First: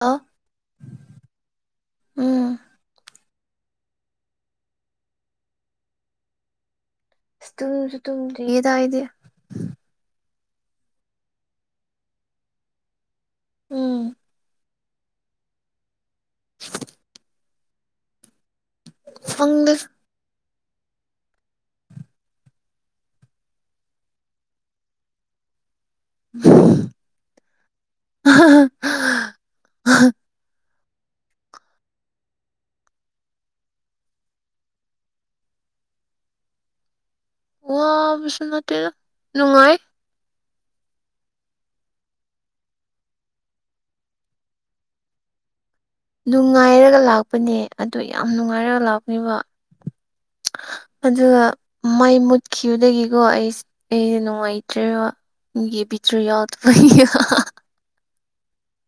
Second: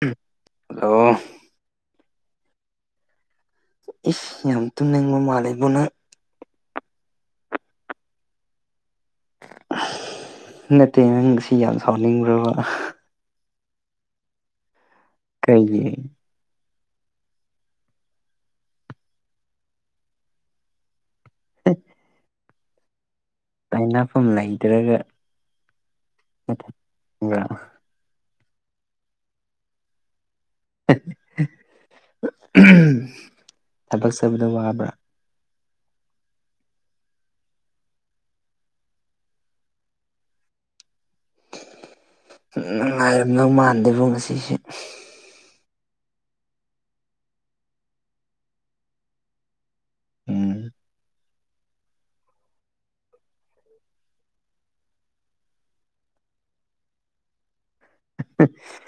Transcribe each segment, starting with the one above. ꯑ ꯍꯜꯂꯣ ꯎꯝ ꯏꯁ ꯌꯥꯝ ꯇꯨꯝꯅꯤꯡꯕ ꯃꯥꯜꯂꯤꯕꯣ ꯅꯪ ꯏꯁ ꯇꯨꯝꯁꯨ ꯇꯨꯝꯗ꯭ꯔꯤꯗ ꯑꯩꯗꯤ ꯅꯠꯇꯦ ꯅꯪꯁꯤ ꯌꯥꯝ ꯁꯥꯎꯅꯤꯡꯕ꯭ꯔꯕ ꯎꯝ ꯀꯩꯒꯤ [inaudible] ꯈꯪꯗꯦ [inaudible] ꯇꯥꯏꯅꯐꯝ ꯂꯩꯇ꯭ꯔꯒ [unintelligible] ꯃꯊꯕ [inaudible] ꯊꯕꯛ ꯆꯠꯄꯗꯨ ꯋꯥꯕ꯭ꯔꯥ ꯋꯥꯕꯁꯨ ꯅꯠꯇꯦꯗ ꯅꯨꯡꯉꯥꯏ ꯅꯨꯡꯉꯥꯏꯔꯝꯗꯧ ꯃꯥꯟꯗꯦꯕꯨ ꯉꯁꯤꯁꯦ ꯅꯨꯡꯉꯥꯏꯔꯒ ꯂꯥꯛꯄꯅꯦ ꯑꯗꯨ ꯌꯥꯝ ꯅꯨꯡꯉꯥꯏꯔꯒ ꯂꯥꯛꯄꯅꯦꯕ ꯎꯝ ꯑꯗꯨꯒ ꯃꯩ ꯃꯨꯠꯈꯤꯕꯗꯒꯤꯀꯣ ꯑꯩꯁ ꯑꯩꯁꯦ ꯅꯨꯡꯉꯥꯏꯇ꯭ꯔꯦꯕ [unintelligible] ꯍ [unintelligible]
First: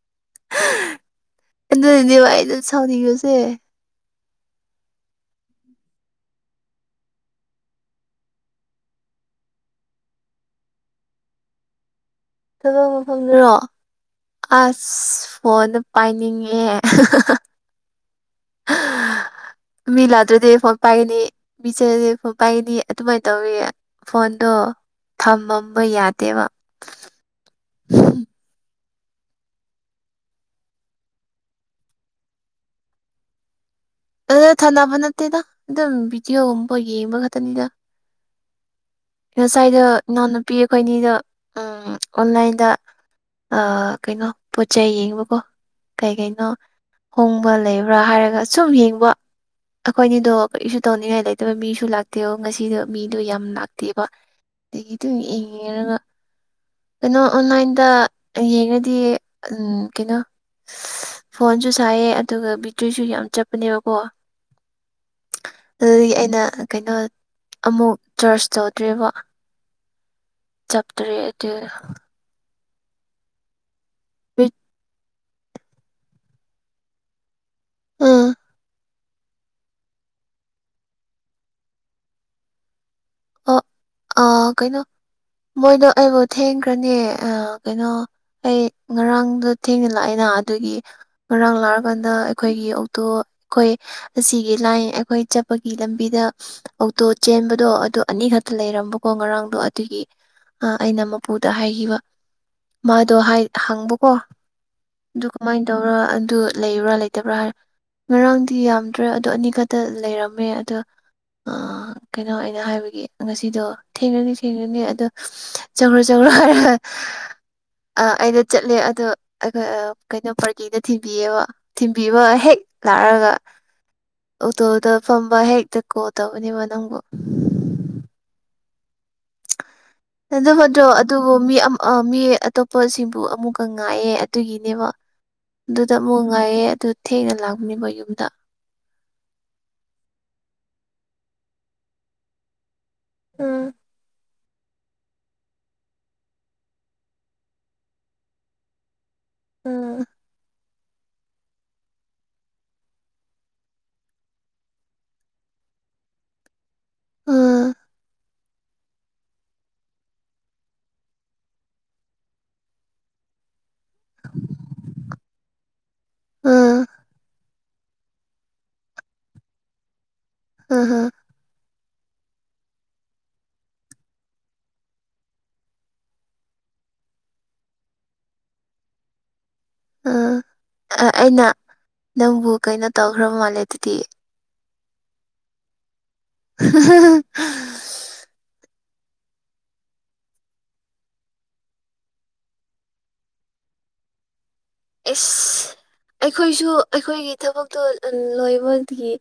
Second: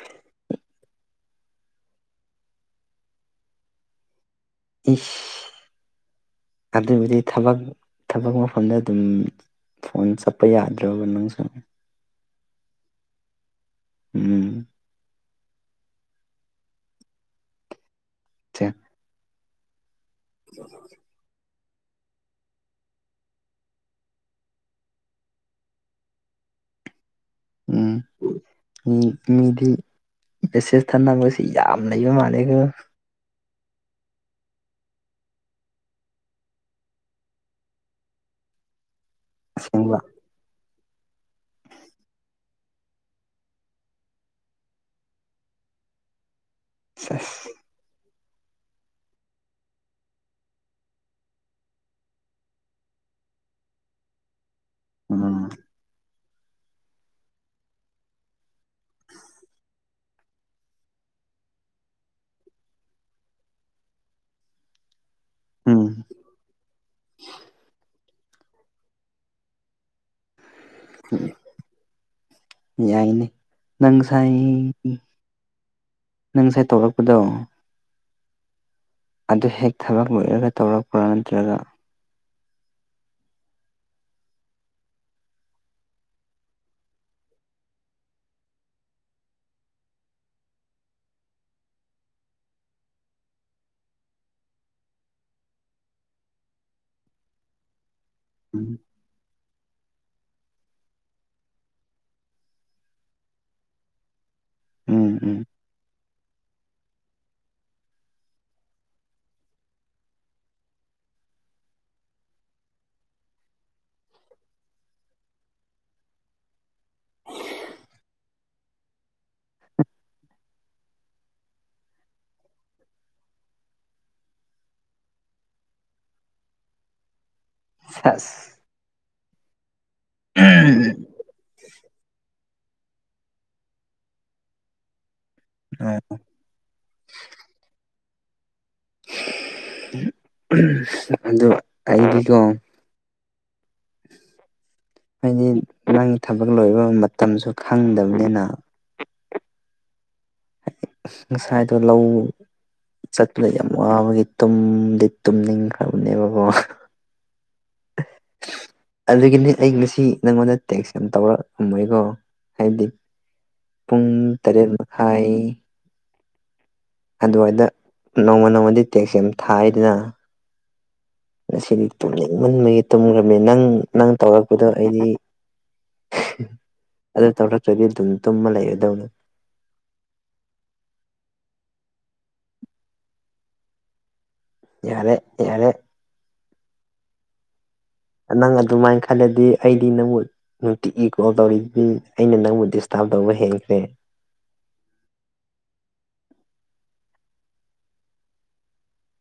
ꯗꯤ ꯋꯥꯏꯗ ꯁꯥꯎꯅꯤꯒꯁꯦ [unintelligible] ꯏꯁ ꯑꯗꯨꯕꯨꯗꯤ ꯊꯕꯛ ꯊꯕꯛ ꯃꯐꯝꯗ ꯑꯗꯨꯝ ꯐꯣꯟ ꯆꯠꯄ ꯌꯥꯗ꯭ꯔꯣꯕ ꯅꯪꯁꯨ ꯊꯕꯛ ꯃꯐꯝꯗꯨꯔꯣ ꯎꯝ ꯑꯁ ꯐꯣꯟꯗ ꯄꯥꯏꯅꯤꯡꯉꯦ ꯑ [unintelligible] ꯃꯤꯂꯥꯗ꯭ꯔꯦꯗꯤ ꯐꯣꯟ ꯄꯥꯏꯒꯅꯤ ꯃꯤꯆꯁꯦ [unintelligible] ꯐꯣꯟ ꯄꯥꯏꯅꯤ ꯑꯗꯨꯃꯥꯏꯅ ꯇꯧꯋ ꯐꯣꯟꯗꯣ ꯊꯝꯃꯝꯕ ꯌꯥꯗꯦꯕ ꯎꯝ [unintelligible] ꯃꯤ ꯃꯤꯗꯤ ꯃꯦꯁꯦꯁ ꯊꯅꯕꯁꯤ ꯌꯥꯝ ꯂꯩꯕ ꯃꯥꯂꯦꯀꫭ ꯑꯗꯨ ꯊꯥꯅꯕ ꯅꯠꯇꯦꯗ ꯑꯗꯨꯝ ꯚꯤꯗꯤꯑꯣꯒꯨꯝꯕ ꯌꯦꯡꯕ ꯈꯛꯇꯅꯤꯗ ꯉꯁꯥꯏꯗꯣ ꯑꯁꯦꯡꯕ ꯏꯅꯥꯎꯅꯨꯄꯤ ꯑꯩꯈꯣꯏ ꯑꯅꯤꯗꯣ ꯑꯣꯟꯂꯥꯏꯟꯗ ꯑ ꯀꯩꯅꯣ ꯄꯣꯠ ꯆꯩꯩ ꯌꯦꯡꯕꯀꯣ ꯀꯩ ꯀꯩꯅꯣ ꯍꯣꯡꯕ ꯁꯦꯁ ꯂꯩꯕ꯭ꯔꯥ ꯍꯥꯏꯔꯒ ꯁꯨꯝ ꯌꯦꯡꯕ ꯑꯩꯈꯣꯏꯅꯤꯗꯣ ꯀꯔꯤꯁꯨ ꯇꯧꯅꯤꯡꯉꯥꯏ ꯂꯩꯇꯕ ꯃꯤꯁꯨ ꯂꯥꯛꯇꯦꯕ ꯉꯁꯤꯗꯣ ꯃꯤꯗꯣ ꯌꯥꯝ ꯂꯥꯛꯇꯦꯕ ꯑꯗꯒꯤ ꯇꯨ ꯎꯝ ꯌꯦꯡꯉꯦꯔꯒ ꯀꯩꯅꯣ ꯑꯣꯟꯂꯥꯏꯟꯗ ꯌꯦꯡꯉꯗꯤ ꯎꯝ ꯀꯩꯅꯣ ꯐꯣꯟꯁꯨ ꯁꯥꯏꯌꯦ ꯑꯗꯨꯒ ꯕꯦꯇ꯭ꯔꯤꯁꯨ ꯌꯥꯝ ꯆꯠꯄꯅꯦꯕ ꯑꯣ ꯎꯝ ꯑꯗꯨꯗꯒꯤ ꯑꯩꯅ ꯀꯩꯅꯣ ꯑꯃꯨꯛ ꯆꯔꯆ ꯇꯧꯗ꯭ꯔꯤꯕ ꯆꯞꯇ꯭ꯔꯦ ꯑꯗꯨꯏꯅ ꯌꯥꯏꯅꯦ ꯅꯪꯁꯥꯏ ꯅꯪ ꯉꯁꯥꯏ ꯇꯧꯔꯛꯄꯗꯣ ꯎꯝ ꯑꯗꯨ ꯍꯦꯛ ꯊꯕꯛ ꯂꯣꯏꯔꯒ ꯇꯧꯔꯛꯄ꯭ꯔꯥ ꯅꯠꯇ꯭ꯔꯒ ꯑꯣ ꯑ ꯀꯩꯅꯣ ꯃꯣꯏꯗꯣ ꯑꯩꯕꯨ ꯊꯦꯡꯈ꯭ꯔꯅꯦ ꯑ ꯀꯩꯅꯣ ꯑꯩ ꯉꯔꯥꯡꯗꯣ ꯊꯦꯡꯅ ꯂꯥꯛꯑꯦꯅ ꯑꯗꯨꯒꯤ ꯉꯔꯥꯡ ꯂꯥꯛꯑꯀꯥꯟꯗ ꯑꯩꯈꯣꯏꯒꯤ ꯑꯣꯇꯣ ꯑꯩꯈꯣꯏ ꯑꯁꯤꯒꯤ ꯂꯥꯏꯟ ꯑꯩꯈꯣꯏ ꯆꯠꯄꯒꯤ ꯂꯝꯕꯤꯗ ꯑꯣꯛꯇꯣ ꯆꯦꯟꯕꯗꯣ ꯑꯗꯣ ꯑꯅꯤꯈꯛꯇ ꯎꯝ ꯂꯩꯔꯝꯕꯀꯣ ꯉꯔꯥꯡꯗꯣ ꯑꯗꯨꯒꯤ ꯑ ꯑꯩꯅ ꯃꯄꯨꯗ ꯍꯥꯏꯈꯤꯕ ꯃꯥꯗꯣ ꯍꯥꯏ ꯍꯪꯕꯀꯣ ꯎꯝ ꯑꯗꯨ ꯎꯝ ꯀꯃꯥꯏꯅ ꯇꯧꯔꯒ ꯑꯗꯨ ꯂꯩꯕ꯭ꯔꯥ ꯂꯩꯇꯕ꯭ꯔꯥ ꯍꯥꯏ ꯉꯔꯥꯡꯗꯤ ꯌꯥꯝꯗ꯭ꯔꯦ ꯑꯗꯣ ꯑꯅꯤ ꯈꯛꯇ ꯂꯩꯔꯝꯃꯦ ꯑꯗꯣ ꯑ ꯀꯩꯅꯣ ꯑꯩꯅ ꯍꯥꯏꯕ ꯉꯁꯤꯗꯣ ꯊꯦꯡꯉꯅꯤ ꯊꯦꯡꯉꯅꯤ ꯑꯗꯣ ꯆꯧꯔ ꯆꯧꯔ ꯍꯥꯏꯔꯒ ꯑ ꯑꯩꯗ ꯆꯠꯂꯦ ꯑꯗꯣ ꯑꯩꯈꯣꯏ ꯀꯩꯅꯣ ꯄꯥꯔꯇꯤꯗ ꯊꯤꯟꯕꯤꯌꯦꯕ ꯊꯤꯟꯕꯤꯕ ꯍꯦꯛ ꯂꯥꯛꯔꯒ ꯑꯣꯇꯣꯗ ꯐꯝꯕ ꯍꯦꯛꯇ ꯀꯣꯜ ꯇꯧꯕꯅꯦꯕ ꯅꯪꯕꯨ ꯁꯥꯁ [unintelligible] ꯐꯠꯇ꯭ꯔꯣ ꯑꯗꯨꯕꯨ ꯃꯤ ꯃꯤ ꯑꯇꯣꯞꯄꯁꯤꯡꯕꯨ ꯑꯃꯨꯛꯀ ꯉꯥꯏꯌꯦ ꯑꯗꯨꯒꯤꯅꯦꯕ ꯑꯗꯨꯗ ꯑꯃꯨꯛ ꯉꯥꯏꯌꯦ ꯑꯗꯨ ꯊꯦꯡꯅ ꯂꯥꯛꯄꯅꯦꯕ ꯈꯣꯏ ꯌꯨꯝꯗ ꯑꯗꯨ ꯑꯩꯗꯤꯀꯣ ꯎꯝ ꯍꯥꯏꯗꯤ ꯅꯪꯒꯤ ꯊꯕꯛ ꯂꯣꯏꯕ ꯃꯇꯝꯁꯨ ꯈꯪꯗꯕꯅꯤꯅ ꯑꯥ ꯉꯁꯥꯏꯗꯣ ꯂꯧ ꯆꯠꯂꯦ ꯌꯥꯝ ꯋꯥꯕꯒꯤ ꯇꯨꯝꯗꯤ ꯇꯨꯝꯅꯤꯡꯈ꯭ꯔꯕꯅꯦꯕꯀꯣ ꯎꯝ ꯑꯗꯨꯒꯤꯅꯦ ꯑꯩ ꯉꯁꯤ ꯅꯪꯉꯣꯟꯗ ꯇꯦꯛꯁ ꯌꯥꯝ ꯇꯧꯔꯛꯑꯃꯣꯏꯀꯣ ꯍꯥꯏꯗꯤ ꯄꯨꯡ ꯇꯔꯦꯠ ꯃꯈꯥꯏ ꯑꯥ ꯑꯗꯨꯋꯥꯏꯗ ꯅꯣꯡꯃ ꯅꯣꯡꯃꯗꯤ ꯇꯦꯛꯁ ꯌꯥꯝ ꯊꯥꯏꯌꯦꯗꯅ ꯑꯥꯍꯥ ꯉꯁꯤꯗꯤ ꯇꯨꯝꯅꯤꯡꯃꯟꯕꯒꯤ ꯇꯨꯝꯈ꯭ꯔꯕꯅꯤ ꯅꯪ ꯅꯪ ꯇꯧꯔꯛꯄꯗꯣ ꯑꯩꯗꯤ ꯑꯗꯨ ꯇꯧꯔꯛꯇ꯭ꯔꯗꯤ ꯑꯗꯨꯝ ꯇꯨꯝꯃ ꯂꯩꯔꯗꯧꯅꯤ ꯑ ꯑꯩꯅ ꯅꯪꯕꯨ ꯀꯩꯅꯣ ꯇꯧꯈ꯭ꯔ ꯃꯥꯜꯂꯦ ꯑꯗꯨꯗꯤ ꯌꯥꯔꯦ ꯌꯥꯔꯦ ꯑꯍꯥꯍꯥ ꯅꯪ ꯑꯗꯨꯃꯥꯏꯅ ꯈꯜꯂꯗꯤ ꯑꯩꯗꯤ ꯅꯪꯕꯨ ꯅꯨꯡꯇꯤꯒꯤ ꯀꯣꯜ ꯇꯧꯔꯤꯗꯨꯗꯤ ꯑꯩꯅ ꯅꯪꯕꯨ ꯗꯤꯁꯇꯥꯔꯕ ꯇꯧꯕ ꯍꯦꯟꯈ꯭ꯔꯦ ꯏꯁ ꯑꯩꯈꯣꯏꯁꯨ ꯑꯩꯈꯣꯏꯒꯤ ꯊꯕꯛꯇꯣ ꯂꯣꯏꯕꯒꯤ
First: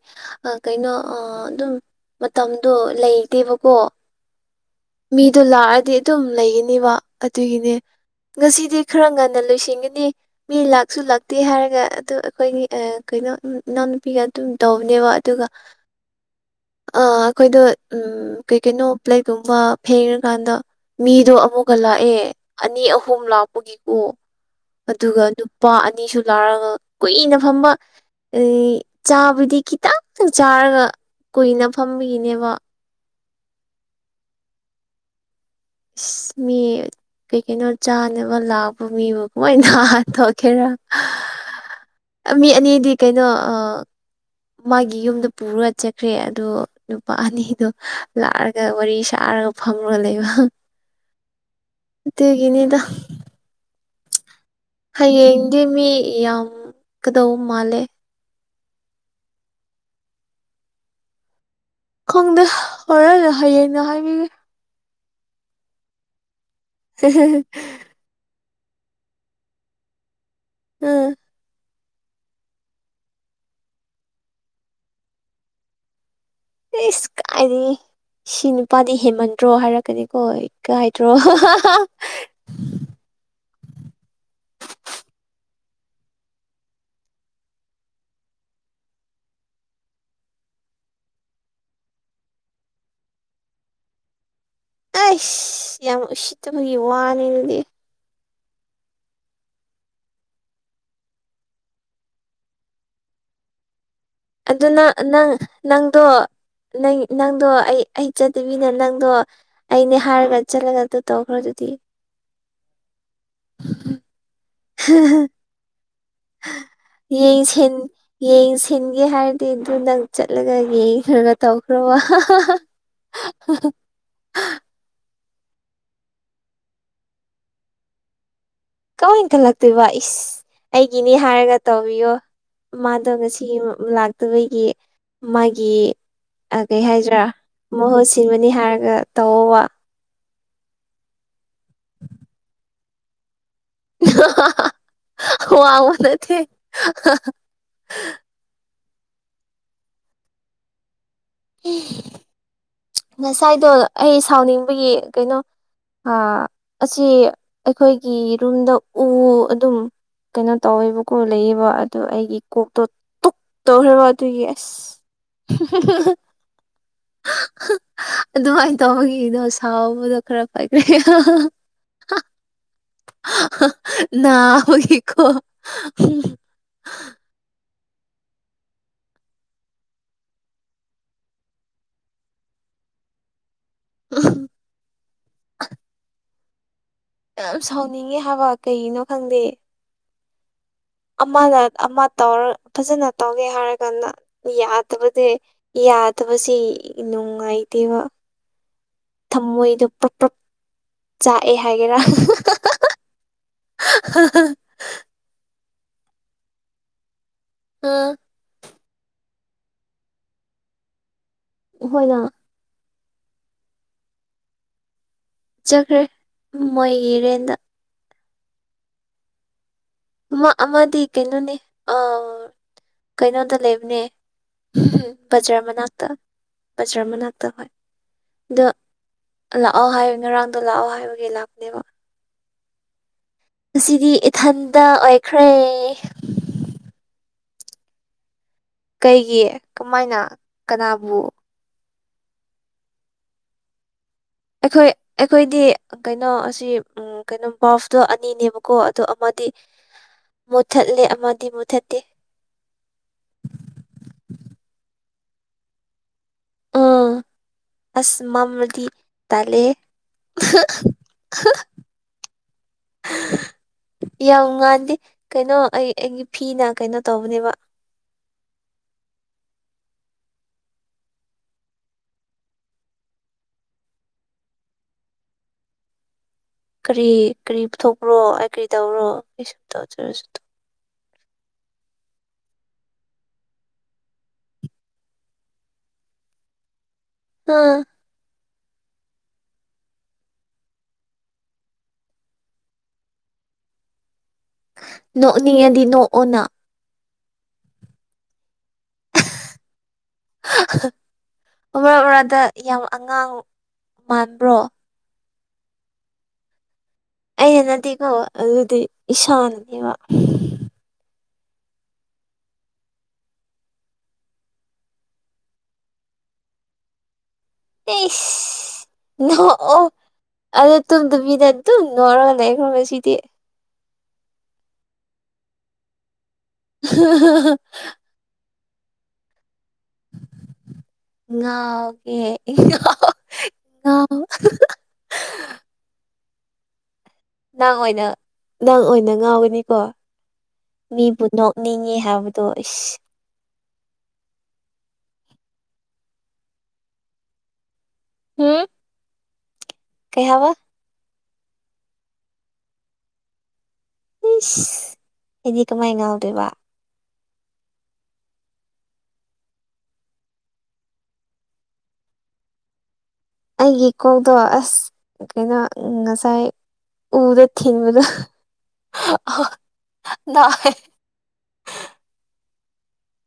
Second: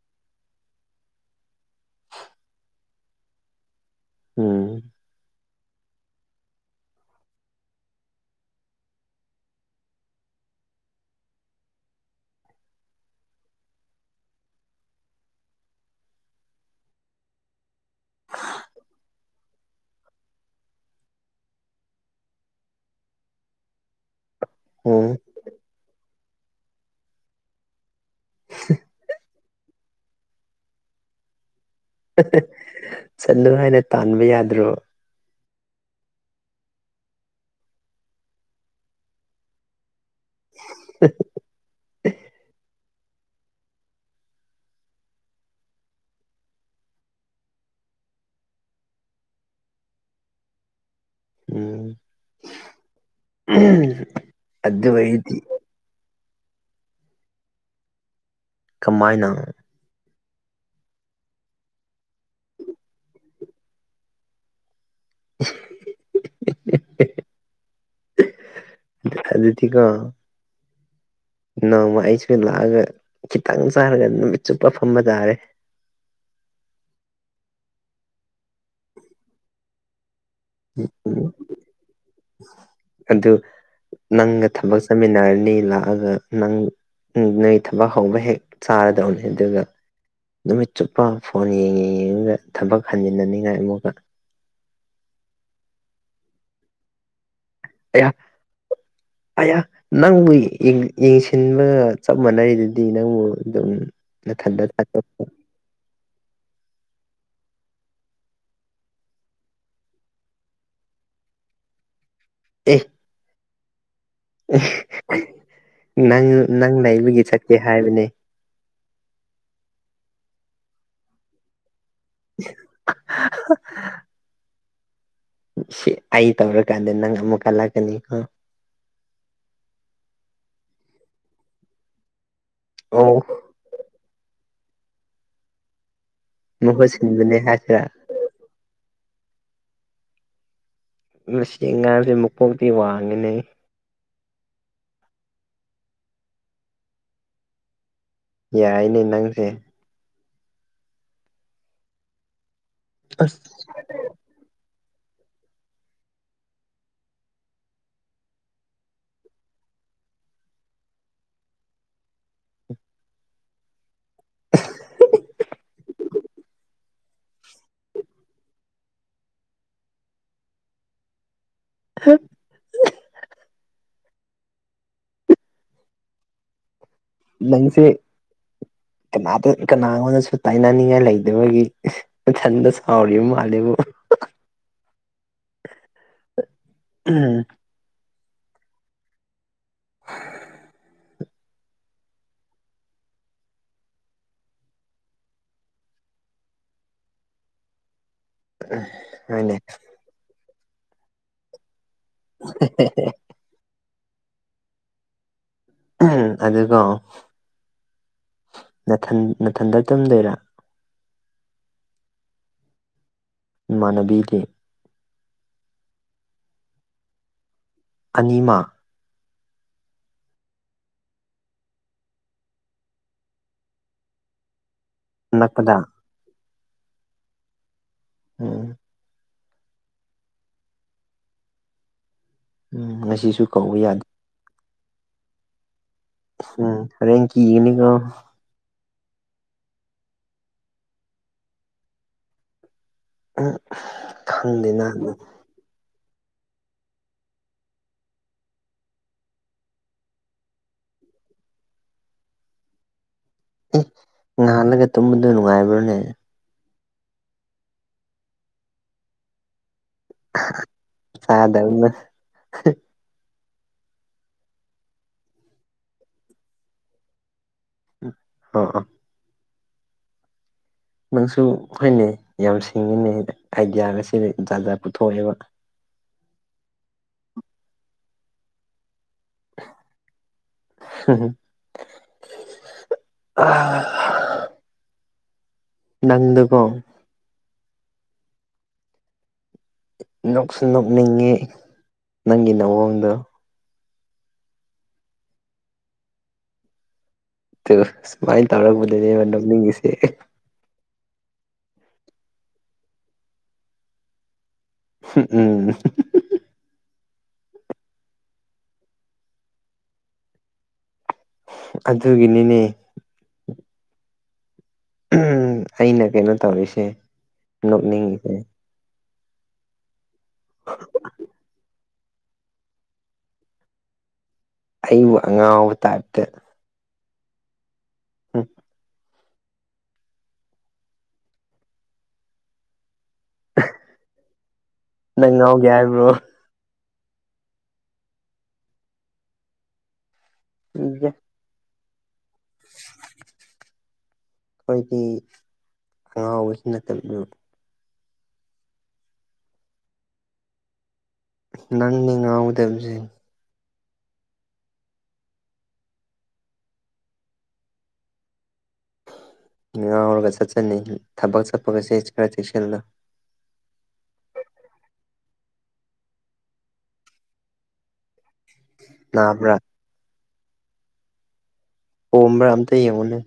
ꯑꯥ ꯀꯩꯅꯣ ꯑꯥ ꯑꯗꯨꯝ ꯃꯇꯝꯗꯣ ꯂꯩꯇꯦꯕꯀꯣ ꯎꯝ ꯃꯤꯗꯣ ꯂꯥꯛꯑꯗꯤ ꯑꯗꯨꯝ ꯂꯩꯒꯅꯤꯕ ꯑꯗꯨꯒꯤꯅꯦ ꯉꯁꯤꯗꯤ ꯈꯔ ꯉꯟꯅ ꯂꯣꯏꯁꯤꯟꯒꯅꯤ ꯃꯤ ꯂꯥꯛꯁꯨ ꯂꯥꯛꯇꯦ ꯍꯥꯏꯔꯒ ꯑꯗꯨ ꯑꯩꯈꯣꯏꯒꯤ ꯀꯩꯅꯣ ꯏꯅꯥꯎꯅꯨꯄꯤꯒ ꯑꯗꯨꯝ ꯇꯧꯕꯅꯦꯕ ꯑꯗꯨꯒ ꯑꯥ ꯑꯩꯈꯣꯏꯗꯣ ꯎꯝ ꯀꯩꯀꯩꯅꯣ ꯄ꯭ꯂꯦꯠ ꯒꯨꯝꯕ ꯐꯦꯡꯔꯀꯥꯟꯗ ꯃꯤꯗꯣ ꯑꯃꯨꯛꯀꯥ ꯂꯥꯛꯑꯦ ꯑꯅꯤ ꯑꯍꯨꯝ ꯂꯥꯛꯄꯒꯤꯀꯣ ꯎꯝ ꯑꯗꯨꯒ ꯅꯨꯄꯥ ꯑꯅꯤꯁꯨ ꯂꯥꯔꯒ ꯀꯨꯏꯅ ꯐꯝꯕ ꯆꯥꯕꯨꯗꯤ ꯈꯤꯇꯪꯪ ꯆꯥꯔꯒ ꯀꯨꯏꯅ ꯐꯝꯕꯤꯒꯤꯅꯦꯕ ꯆꯠꯂꯨ ꯍꯥꯏꯅ ꯇꯥꯟꯕ ꯌꯥꯗ꯭ꯔꯣ ꯏꯁ ꯃꯤ ꯀꯩ ꯀꯩꯅꯣ ꯆꯥꯅꯕ ꯂꯥꯛꯄ ꯃꯤꯕꯨ ꯀꯃꯥꯏꯅ [unintelligible] ꯈꯦꯔꯥ ꯑꯥ ꯃꯤ ꯑꯅꯤꯗꯤ ꯀꯩꯅꯣ ꯃꯥꯒꯤ ꯌꯨꯝꯗ ꯄꯨꯔꯒ ꯆꯠꯈ꯭ꯔꯦ ꯑꯗꯣ ꯅꯨꯄꯥ ꯑꯅꯤꯗꯣ ꯂꯥꯛꯑꯒ ꯋꯥꯔꯤ ꯁꯥꯔꯒ ꯐꯝꯔꯒ ꯂꯩꯕ ꯑꯗꯨꯒꯤꯅꯤꯗ ꯎꯝ ꯑꯗꯨ ꯑꯣꯏꯔꯗꯤ ꯍꯌꯦꯡꯗꯤ ꯃꯤ ꯌꯥꯝ ꯀꯥꯗꯧ ꯃꯥꯜꯂꯦ ꯀꯃꯥꯏꯅ ꯈꯪꯗ ꯍꯣꯔꯦꯟꯅ ꯍꯌꯦꯡꯅ ꯍꯥꯏꯕꯤꯒꯦ [unintelligible] [unintelligible] ꯑꯗꯨꯗꯤꯀꯣ ꯎꯝ ꯅꯣꯡꯃꯥ ꯑꯩꯁꯨ ꯂꯥꯛꯑꯒ ꯈꯤꯇꯪ ꯆꯥꯔꯒ ꯅꯨꯃꯤꯠ ꯆꯨꯞꯄ ꯐꯝꯕ ꯇꯥꯔꯦ ꯏꯁ ꯀꯥꯏꯗꯒꯤ ꯁꯤ ꯅꯨꯄꯥꯗꯤ ꯍꯦꯃꯟꯗ꯭ꯔꯣ ꯍꯥꯏꯔꯛꯀꯥꯅꯤ ꯍꯣꯏ ꯀꯥꯏꯗ꯭ꯔꯣ ꯎꯝ ꯑꯗꯨ ꯅꯪꯒ ꯊꯕꯛ ꯆꯠꯃꯤꯟꯅꯔꯅꯤ ꯂꯥꯛꯑꯒ ꯅꯪ ꯎꯝ ꯅꯣꯏ ꯊꯕꯛ ꯍꯧꯕ ꯍꯦꯛ ꯆꯥꯔꯗꯧꯅꯤ ꯑꯗꯨꯒ ꯅꯨꯃꯤꯠ ꯆꯨꯞꯄ ꯐꯣꯟ ꯌꯦꯡꯉꯦ ꯌꯦꯡꯉꯒ ꯊꯕꯛ ꯍꯟꯖꯤꯟꯅꯅꯤꯡꯉꯥꯏ ꯑꯃꯨꯛꯀꯥ ꯑꯩꯁ ꯌꯥꯝ ꯎꯁꯤꯠꯇꯕꯒꯤ ꯋꯥꯅꯤ ꯑꯗꯨꯗꯤ ꯑꯌꯥ ꯑꯌꯥ ꯅꯪꯕꯨ ꯌꯦꯡ ꯌꯦꯡꯁꯤꯟꯕꯒ ꯆꯞ ꯃꯥꯟꯅꯔꯤꯗꯨꯗꯤ ꯅꯪꯕꯨ ꯑꯗꯨꯝ ꯅꯊꯟꯗ ꯑꯗꯨꯅ ꯊꯥꯗꯣꯛ ꯅꯪ ꯅꯪꯗꯣ ꯅꯪ ꯅꯪꯗꯣ ꯑꯩ ꯑꯩ ꯆꯠꯇꯕꯤꯗ ꯅꯪꯗꯣ ꯑꯩꯅꯦ ꯍꯥꯏꯔꯒ ꯆꯠꯂꯒ ꯑꯗꯨ ꯇꯧꯈ꯭ꯔꯥꯗꯨꯗꯤ ꯑꯦ ꯍꯦ ꯍꯦ ꯅꯪ ꯅꯪ ꯂꯩꯕꯒꯤ ꯆꯠꯀꯦ ꯌꯦꯡꯁꯤꯟ ꯍꯥꯏꯕꯅꯦ ꯌꯦꯡꯁꯤꯟꯒꯦ ꯍꯥꯏꯔꯗꯤ ꯑꯗꯨ ꯅꯪ ꯆꯠꯂꯒ ꯌꯦꯡꯈ꯭ꯔꯒ ꯇꯧꯈ꯭ꯔꯣꯕ [unintelligible] ꯁꯤ ꯑꯩ ꯇꯧꯔꯀꯥꯟꯗ ꯅꯪ ꯑꯃꯨꯛ ꯀꯜꯂꯛꯀꯥꯅꯤꯀꯣ ꯀꯃꯥꯏꯟ ꯀꯠꯂꯛꯇꯣꯏꯕ ꯏꯁ ꯑꯩꯒꯤꯅꯤ ꯍꯥꯏꯔꯒ ꯇꯧꯕꯤꯌꯣ ꯃꯥꯗꯣ ꯑꯣ ꯉꯁꯤ ꯎꯝ ꯂꯥꯛꯇꯕꯒꯤ ꯃꯥꯒꯤ ꯑꯥ ꯀꯩ ꯃꯍꯨꯠ ꯍꯥꯏꯁꯦꯔꯥ ꯁꯤꯟꯕꯅꯦ ꯍꯥꯏꯁꯤꯔꯥ ꯃꯍꯨꯠ ꯁꯤꯟꯕꯅꯤ ꯍꯥꯏꯔꯒ ꯇꯧꯑꯣꯕ ꯃꯁꯤ ꯑꯉꯥꯡꯁꯤ ꯃꯛꯀꯣꯛꯇꯤ ꯋꯥꯡꯉꯤꯅꯦ ꯍꯥ ꯍꯥ ꯍꯥ ꯋꯥꯕ ꯅꯠꯇꯦ ꯍꯥ ꯍꯥ ꯌꯥꯏꯅꯦ ꯅꯪꯁꯦ ꯍꯝ ꯑꯁ ꯉꯁꯥꯏꯗꯣ ꯑꯩ ꯁꯥꯎꯅꯤꯡꯕꯒꯤ ꯀꯩꯅꯣ ꯑ ꯑꯁꯤ ꯑꯩꯈꯣꯏꯒꯤ ꯔꯨꯝꯗ ꯎ ꯑꯗꯨꯝ ꯀꯩꯅꯣ ꯇꯧꯋꯦꯕꯀꯣ ꯂꯩꯌꯦꯕ ꯑꯗꯨ ꯑꯩꯒꯤ ꯀꯣꯛꯇꯣ ꯇꯨꯛ ꯇꯧ [unintelligible] ꯑꯗꯨꯒꯤ ꯑꯁ ꯍꯝꯍꯝꯍꯝꯍꯥ ꯍꯥ ꯑꯗꯨꯃꯥꯏꯅ ꯇꯧꯕꯒꯤꯗꯣ ꯁꯥꯎꯕꯗꯣ ꯈꯔꯥ ꯀꯥꯏꯈ꯭ꯔꯦ ꯍꯥ ꯍꯥ ꯍꯥ ꯍꯥ ꯍꯥ [unintelligible] ꯅꯥꯕꯒꯤꯀꯣ ꯍꯝ ꯍꯝ ꯅꯪꯁꯦ ꯀꯅꯥꯗ ꯀꯅꯥꯉꯣꯟꯗꯁꯨ ꯇꯥꯏꯅꯅꯤꯡꯉꯥꯏ ꯂꯩꯇꯕꯒꯤ ꯅꯊꯟꯗ ꯁꯥꯎꯔꯤ ꯃꯥꯂꯦꯕꯣ [unintelligible] ꯎꯝ ꯌꯥꯝ ꯁꯥꯎꯅꯤꯡꯉꯦ ꯍꯥꯏꯕ ꯀꯩꯒꯤꯅꯣ ꯈꯪꯗꯦ ꯑꯃꯅ ꯑꯃ ꯇꯧꯔ ꯐꯖꯅ ꯇꯧꯒꯦ ꯍꯥꯏꯔꯀꯥꯟꯗ ꯌꯥꯗꯕꯗꯤ ꯌꯥꯗꯕꯁꯤ ꯅꯨꯡꯉꯥꯏꯇꯦꯕ ꯍꯣꯏꯅꯦ ꯊꯝꯃꯣꯏꯗꯣ ꯄꯔꯣꯛ ꯄꯔꯣꯛ ꯆꯥꯛꯑꯦ ꯍꯥꯏꯒꯦꯔꯥ ꯍꯥ ꯍꯥ ꯍꯦ ꯍꯦ ꯍꯦ ꯍꯥ ꯍꯥ ꯎꯝ ꯑꯗꯨꯀꯣ ꯑ ꯅꯊꯟ ꯅꯊꯟꯗ ꯇꯨꯝꯗꯣꯏꯔꯥ ꯑꯈꯣꯏꯗ ꯏꯃꯥꯟꯅꯕꯤꯗꯤ ꯆꯠꯈ꯭ꯔꯦ ꯃꯣꯏꯒꯤ ꯔꯦꯟꯠꯗ ꯑꯅꯤꯃꯛ ꯑꯃ ꯑꯃꯗꯤ ꯀꯩꯅꯣꯅꯦ ꯑꯥ ꯀꯩꯅꯣꯗ ꯂꯩꯕꯅꯦ ꯍꯝ ꯍꯝ ꯕꯖꯔꯥ ꯑꯅꯛꯄꯗ ꯃꯅꯥꯛꯇ ꯕꯖꯔꯥ ꯃꯅꯥꯛꯇ ꯍꯣꯏ ꯑꯗꯣ ꯎꯝ ꯂꯥꯛꯑꯣ ꯍꯥꯏ ꯉꯔꯥꯡꯗꯣ ꯂꯥꯛꯑꯣ ꯍꯥꯏꯕꯒꯤ ꯂꯥꯛꯄꯅꯦꯕ ꯎꯝ ꯉꯁꯤꯁꯨ ꯀꯧꯕ ꯌꯥꯗꯦ ꯉꯁꯤꯗꯤ ꯏꯊꯟꯗ ꯑꯣꯏꯈ꯭ꯔꯦ ꯎꯝ ꯍꯣꯔꯦꯟ ꯀꯤꯒꯅꯤꯀꯣ ꯀꯩꯒꯤ ꯀꯃꯥꯏꯅ ꯀꯅꯥꯕꯨ ꯎꯝ ꯈꯪꯗꯦꯅ ꯈꯣꯏꯗꯤ ꯀꯩꯅꯣ ꯑꯁꯤ ꯎꯝ ꯀꯩꯅꯣ ꯕ꯭ꯜꯕꯇꯣ ꯑꯅꯤꯅꯦꯕꯀꯣ ꯑꯗꯣ ꯑꯃꯗꯤ ꯃꯨꯠꯊꯠꯂꯦ ꯑꯃꯗꯤ ꯃꯨꯠꯊꯠꯇꯦ ꯑꯦ ꯉꯥꯜꯂꯒꯥ ꯇꯨꯝꯕꯗꯨ ꯅꯨꯡꯉꯥꯏꯕ꯭ꯔꯅꯦ ꯎꯝ ꯑꯁ ꯃꯝꯃꯗꯤ ꯇꯜꯂꯦꯌꯦ [unintelligible] ꯆꯥꯗꯕꯅ [unintelligible] ꯌꯥꯝ ꯉꯥꯟꯗꯦ ꯀꯩꯅꯣ ꯑꯩ ꯑꯩꯒꯤ ꯐꯤꯅ ꯀꯩꯅꯣ ꯇꯧꯕꯅꯦꯕ ꯑꯣ ꯑꯣ ꯅꯪꯁꯨ ꯍꯣꯏꯅꯦ ꯌꯥꯝ ꯁꯤꯡꯉꯤꯅꯦ ꯑꯥꯏꯗꯤꯌꯥꯒꯁꯤ ꯖꯥꯠ ꯖꯥꯠ ꯄꯨꯊꯣꯛꯑꯦꯕ ꯀꯔꯤ ꯀꯔꯤ ꯄꯨꯊꯣꯛꯄ꯭ꯔꯣ ꯑꯩ ꯀꯔꯤ ꯇꯧꯕꯔꯣ [unintelligible] [unintelligible] ꯅꯪꯗꯨꯀꯣ ꯍꯥ ꯅꯣꯛꯁꯨ ꯅꯣꯛꯅꯤꯡꯉꯤ ꯅꯪꯒꯤ ꯅꯑꯣꯡꯗꯣ ꯅꯣꯛꯅꯤꯡꯉꯗꯤ ꯅꯣꯛꯑꯣꯅ ꯇꯨ ꯁꯨꯃꯥꯏꯅ ꯇꯧꯔꯛꯄꯗꯅꯦ ꯅꯣꯛꯅꯤꯡꯉꯤꯁꯦ ꯃꯔꯛ ꯃꯔꯛꯇ ꯌꯥꯝ ꯑꯉꯥꯡ ꯃꯥꯟꯕ꯭ꯔꯣ [unintelligible] ꯎꯝ [unintelligible] ꯑꯩꯅ ꯅꯠꯇꯦꯀꯣ ꯑꯗꯨꯗꯤ ꯏꯁꯥꯅꯅꯦꯕ ꯑꯗꯨꯒꯤꯅꯤꯅꯦ ꯎꯝ ꯑꯩꯅ ꯀꯩꯅꯣ ꯇꯧꯔꯤꯁꯦ ꯅꯣꯛꯅꯤꯡꯉꯤꯁꯦ ꯏꯁ ꯅꯣꯛꯑꯣ ꯑꯗꯣ ꯇꯨꯝꯗꯕꯤꯗ ꯑꯗꯨꯝ ꯅꯣꯛꯔꯒ ꯂꯩꯈ꯭ꯔꯣ ꯉꯁꯤꯗꯤ ꯑꯩꯕꯨ ꯑꯉꯥꯎꯕ ꯇꯥꯏꯞꯇ [unintelligible] ꯎꯝ ꯉꯥꯎꯒꯦ [unintelligible] ꯉꯥꯎ ꯅꯪ ꯉꯥꯎꯒꯦ ꯍꯥꯏꯕ꯭ꯔꯣ ꯅꯪ ꯑꯣꯏꯅ ꯅꯪ ꯑꯣꯏꯅ ꯉꯥꯎꯒꯅꯤꯀꯣ ꯃꯤꯕꯨ ꯅꯣꯛꯅꯤꯡꯉꯤ ꯍꯥꯏꯕ ꯇꯣ ꯏꯁ ꯑꯩꯈꯣꯏꯗꯤ ꯑꯉꯥꯎꯕꯁꯨ ꯅꯠꯇꯗꯨꯕꯨ ꯎꯝ ꯀꯩ ꯍꯥꯏꯕ ꯅꯪꯅꯦ ꯉꯥꯎꯒꯗꯕꯁꯦ ꯏꯁ ꯑꯩꯗꯤ ꯀꯃꯥꯏ ꯉꯥꯎꯗꯣꯏꯕ ꯉꯥꯎꯔꯒ ꯆꯠꯆꯅꯤ ꯊꯕꯛ ꯆꯠꯄꯒꯁꯦ ꯈꯔ ꯆꯦꯛꯁꯤꯜꯂꯣ ꯑꯩꯒꯤꯀꯣꯛꯗꯣ ꯑꯁ ꯀꯩꯅꯣ ꯉꯁꯥꯏ ꯎꯗ ꯊꯤꯕꯗꯨ ꯅꯥꯕ꯭ꯔꯥ [unintelligible] ꯅꯥꯏ ꯄꯣꯝꯕ꯭ꯔꯥ ꯑꯝꯇ ꯌꯦꯡꯉꯨꯅꯦ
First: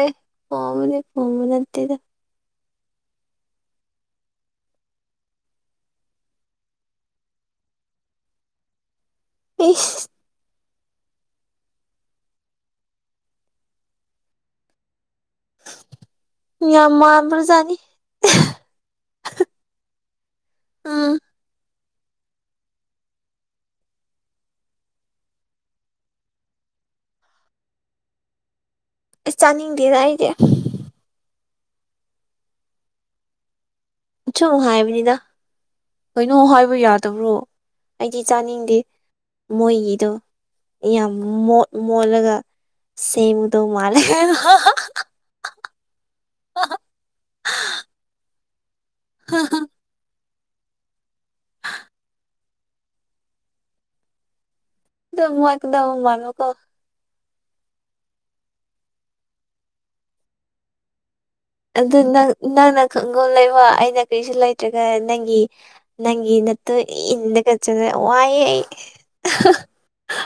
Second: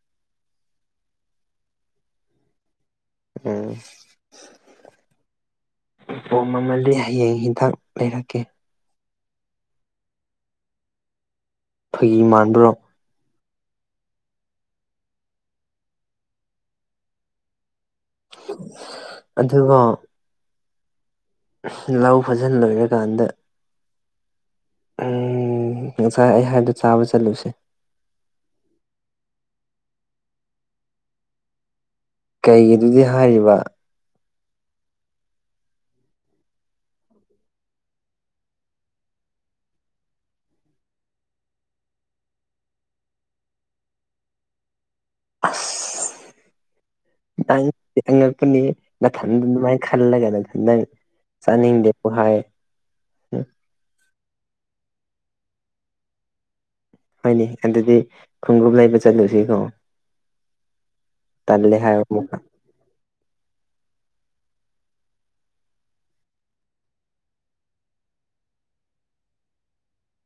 ꯑꯦ ꯐꯕꯅꯦ ꯄꯣꯝꯕ ꯅꯠꯇꯦꯗ ꯎꯝ ꯄꯣꯝꯃꯝꯃꯥꯗꯤꯗꯤ ꯍꯌꯦꯡ ꯍꯤꯗꯥꯛ ꯂꯩꯔꯛꯀꯦ ꯏꯁ ꯐꯒꯤ ꯃꯥꯟꯕ꯭ꯔꯣ ꯌꯥꯝꯃꯝꯕꯔꯖꯥꯅꯤ ꯑꯗꯨꯒ ꯎꯝ ꯂꯧ ꯐꯖꯟ ꯂꯣꯏꯔꯀꯥꯟꯗ ꯎꯝ ꯉꯁꯥꯏ ꯑꯩ ꯍꯥꯏꯕꯣꯗ ꯆꯥꯕ ꯆꯠꯂꯨꯁꯦ ꯑꯩ ꯆꯥꯅꯤꯡꯗꯦꯗ ꯑꯩꯗꯤ ꯀꯩꯒꯤ ꯑꯗꯨꯗꯤ ꯍꯥꯏꯔꯤꯕ ꯁꯨꯝ ꯍꯥꯏꯕꯅꯤꯗ ꯀꯩꯅꯣ ꯍꯥꯏꯕ ꯌꯥꯗꯕ꯭ꯔꯣ ꯑꯩꯗꯤ ꯆꯥꯅꯤꯡꯗꯦ ꯃꯣꯏꯒꯤꯗꯨ ꯌꯥꯝ ꯃꯣꯠ ꯃꯣꯠꯂꯒ ꯁꯦꯝꯕꯗ ꯃꯥꯜꯂꯦ [unintelligible] ꯑꯁ ꯅꯪ ꯑꯉꯛꯄꯅꯤ ꯅꯥꯊꯟꯗ ꯅꯨꯡꯉꯥꯏ ꯈꯜꯂꯒꯅ [unintelligible] ꯅꯪ ꯆꯥꯅꯤꯡꯗꯦꯕꯨ ꯍꯥꯏ ꯎꯝ ꯑꯗꯨꯨ [unintelligible] ꯀꯣ ꯍꯣꯏꯅꯦ ꯑꯗꯨꯗꯤ ꯈꯣꯡꯎꯞ ꯂꯩꯕ ꯆꯠꯂꯨꯁꯤꯀꯣ ꯇꯜꯂꯦ ꯑꯗꯨ ꯍꯥꯏꯕ ꯅꯪ ꯑꯃꯨꯛꯀ ꯅꯪꯅ ꯈꯨꯡꯒꯨꯞ ꯂꯩꯕ ꯑꯩꯅ ꯀꯔꯤꯁꯨ ꯂꯩꯇ꯭ꯔꯒ ꯅꯪꯒꯤ ꯅꯪꯒꯤ ꯅꯠꯇꯣ ꯏꯟꯂꯒ ꯆꯠꯂ ꯋꯥꯑꯦ ꯑꯩ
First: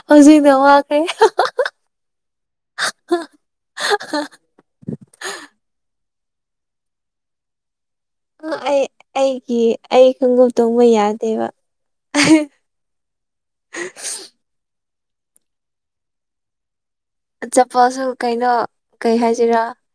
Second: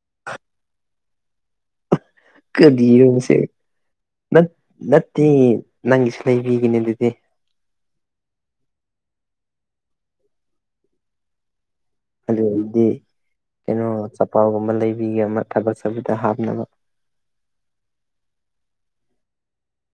ꯍꯧꯖꯤꯛꯅ ꯋꯥꯈ꯭ꯔꯦ ꯀꯗꯤ ꯌꯣꯁꯦ ꯅꯠꯇꯦ ꯅꯪꯒꯤꯁꯨ ꯂꯩꯕꯤꯒꯅꯤ ꯑꯗꯨꯗꯤ ꯑ ꯑꯩ ꯑꯩꯒꯤ ꯑꯩ ꯈꯣꯡꯎꯞ ꯇꯣꯡꯕ ꯌꯥꯗꯦꯕ ꯑꯗꯨ ꯑꯣꯏꯗꯤ ꯀꯩꯅꯣ ꯆꯞꯄꯥꯜꯒꯨꯝꯕ ꯂꯩꯕꯤꯒꯦ ꯑꯃ ꯊꯕꯛ ꯆꯇꯄꯥꯗ ꯍꯥꯞꯅꯕ ꯆꯞꯄꯜꯁꯨ ꯀꯩꯅꯣ ꯀꯩ ꯍꯥꯏꯁꯤꯔꯥ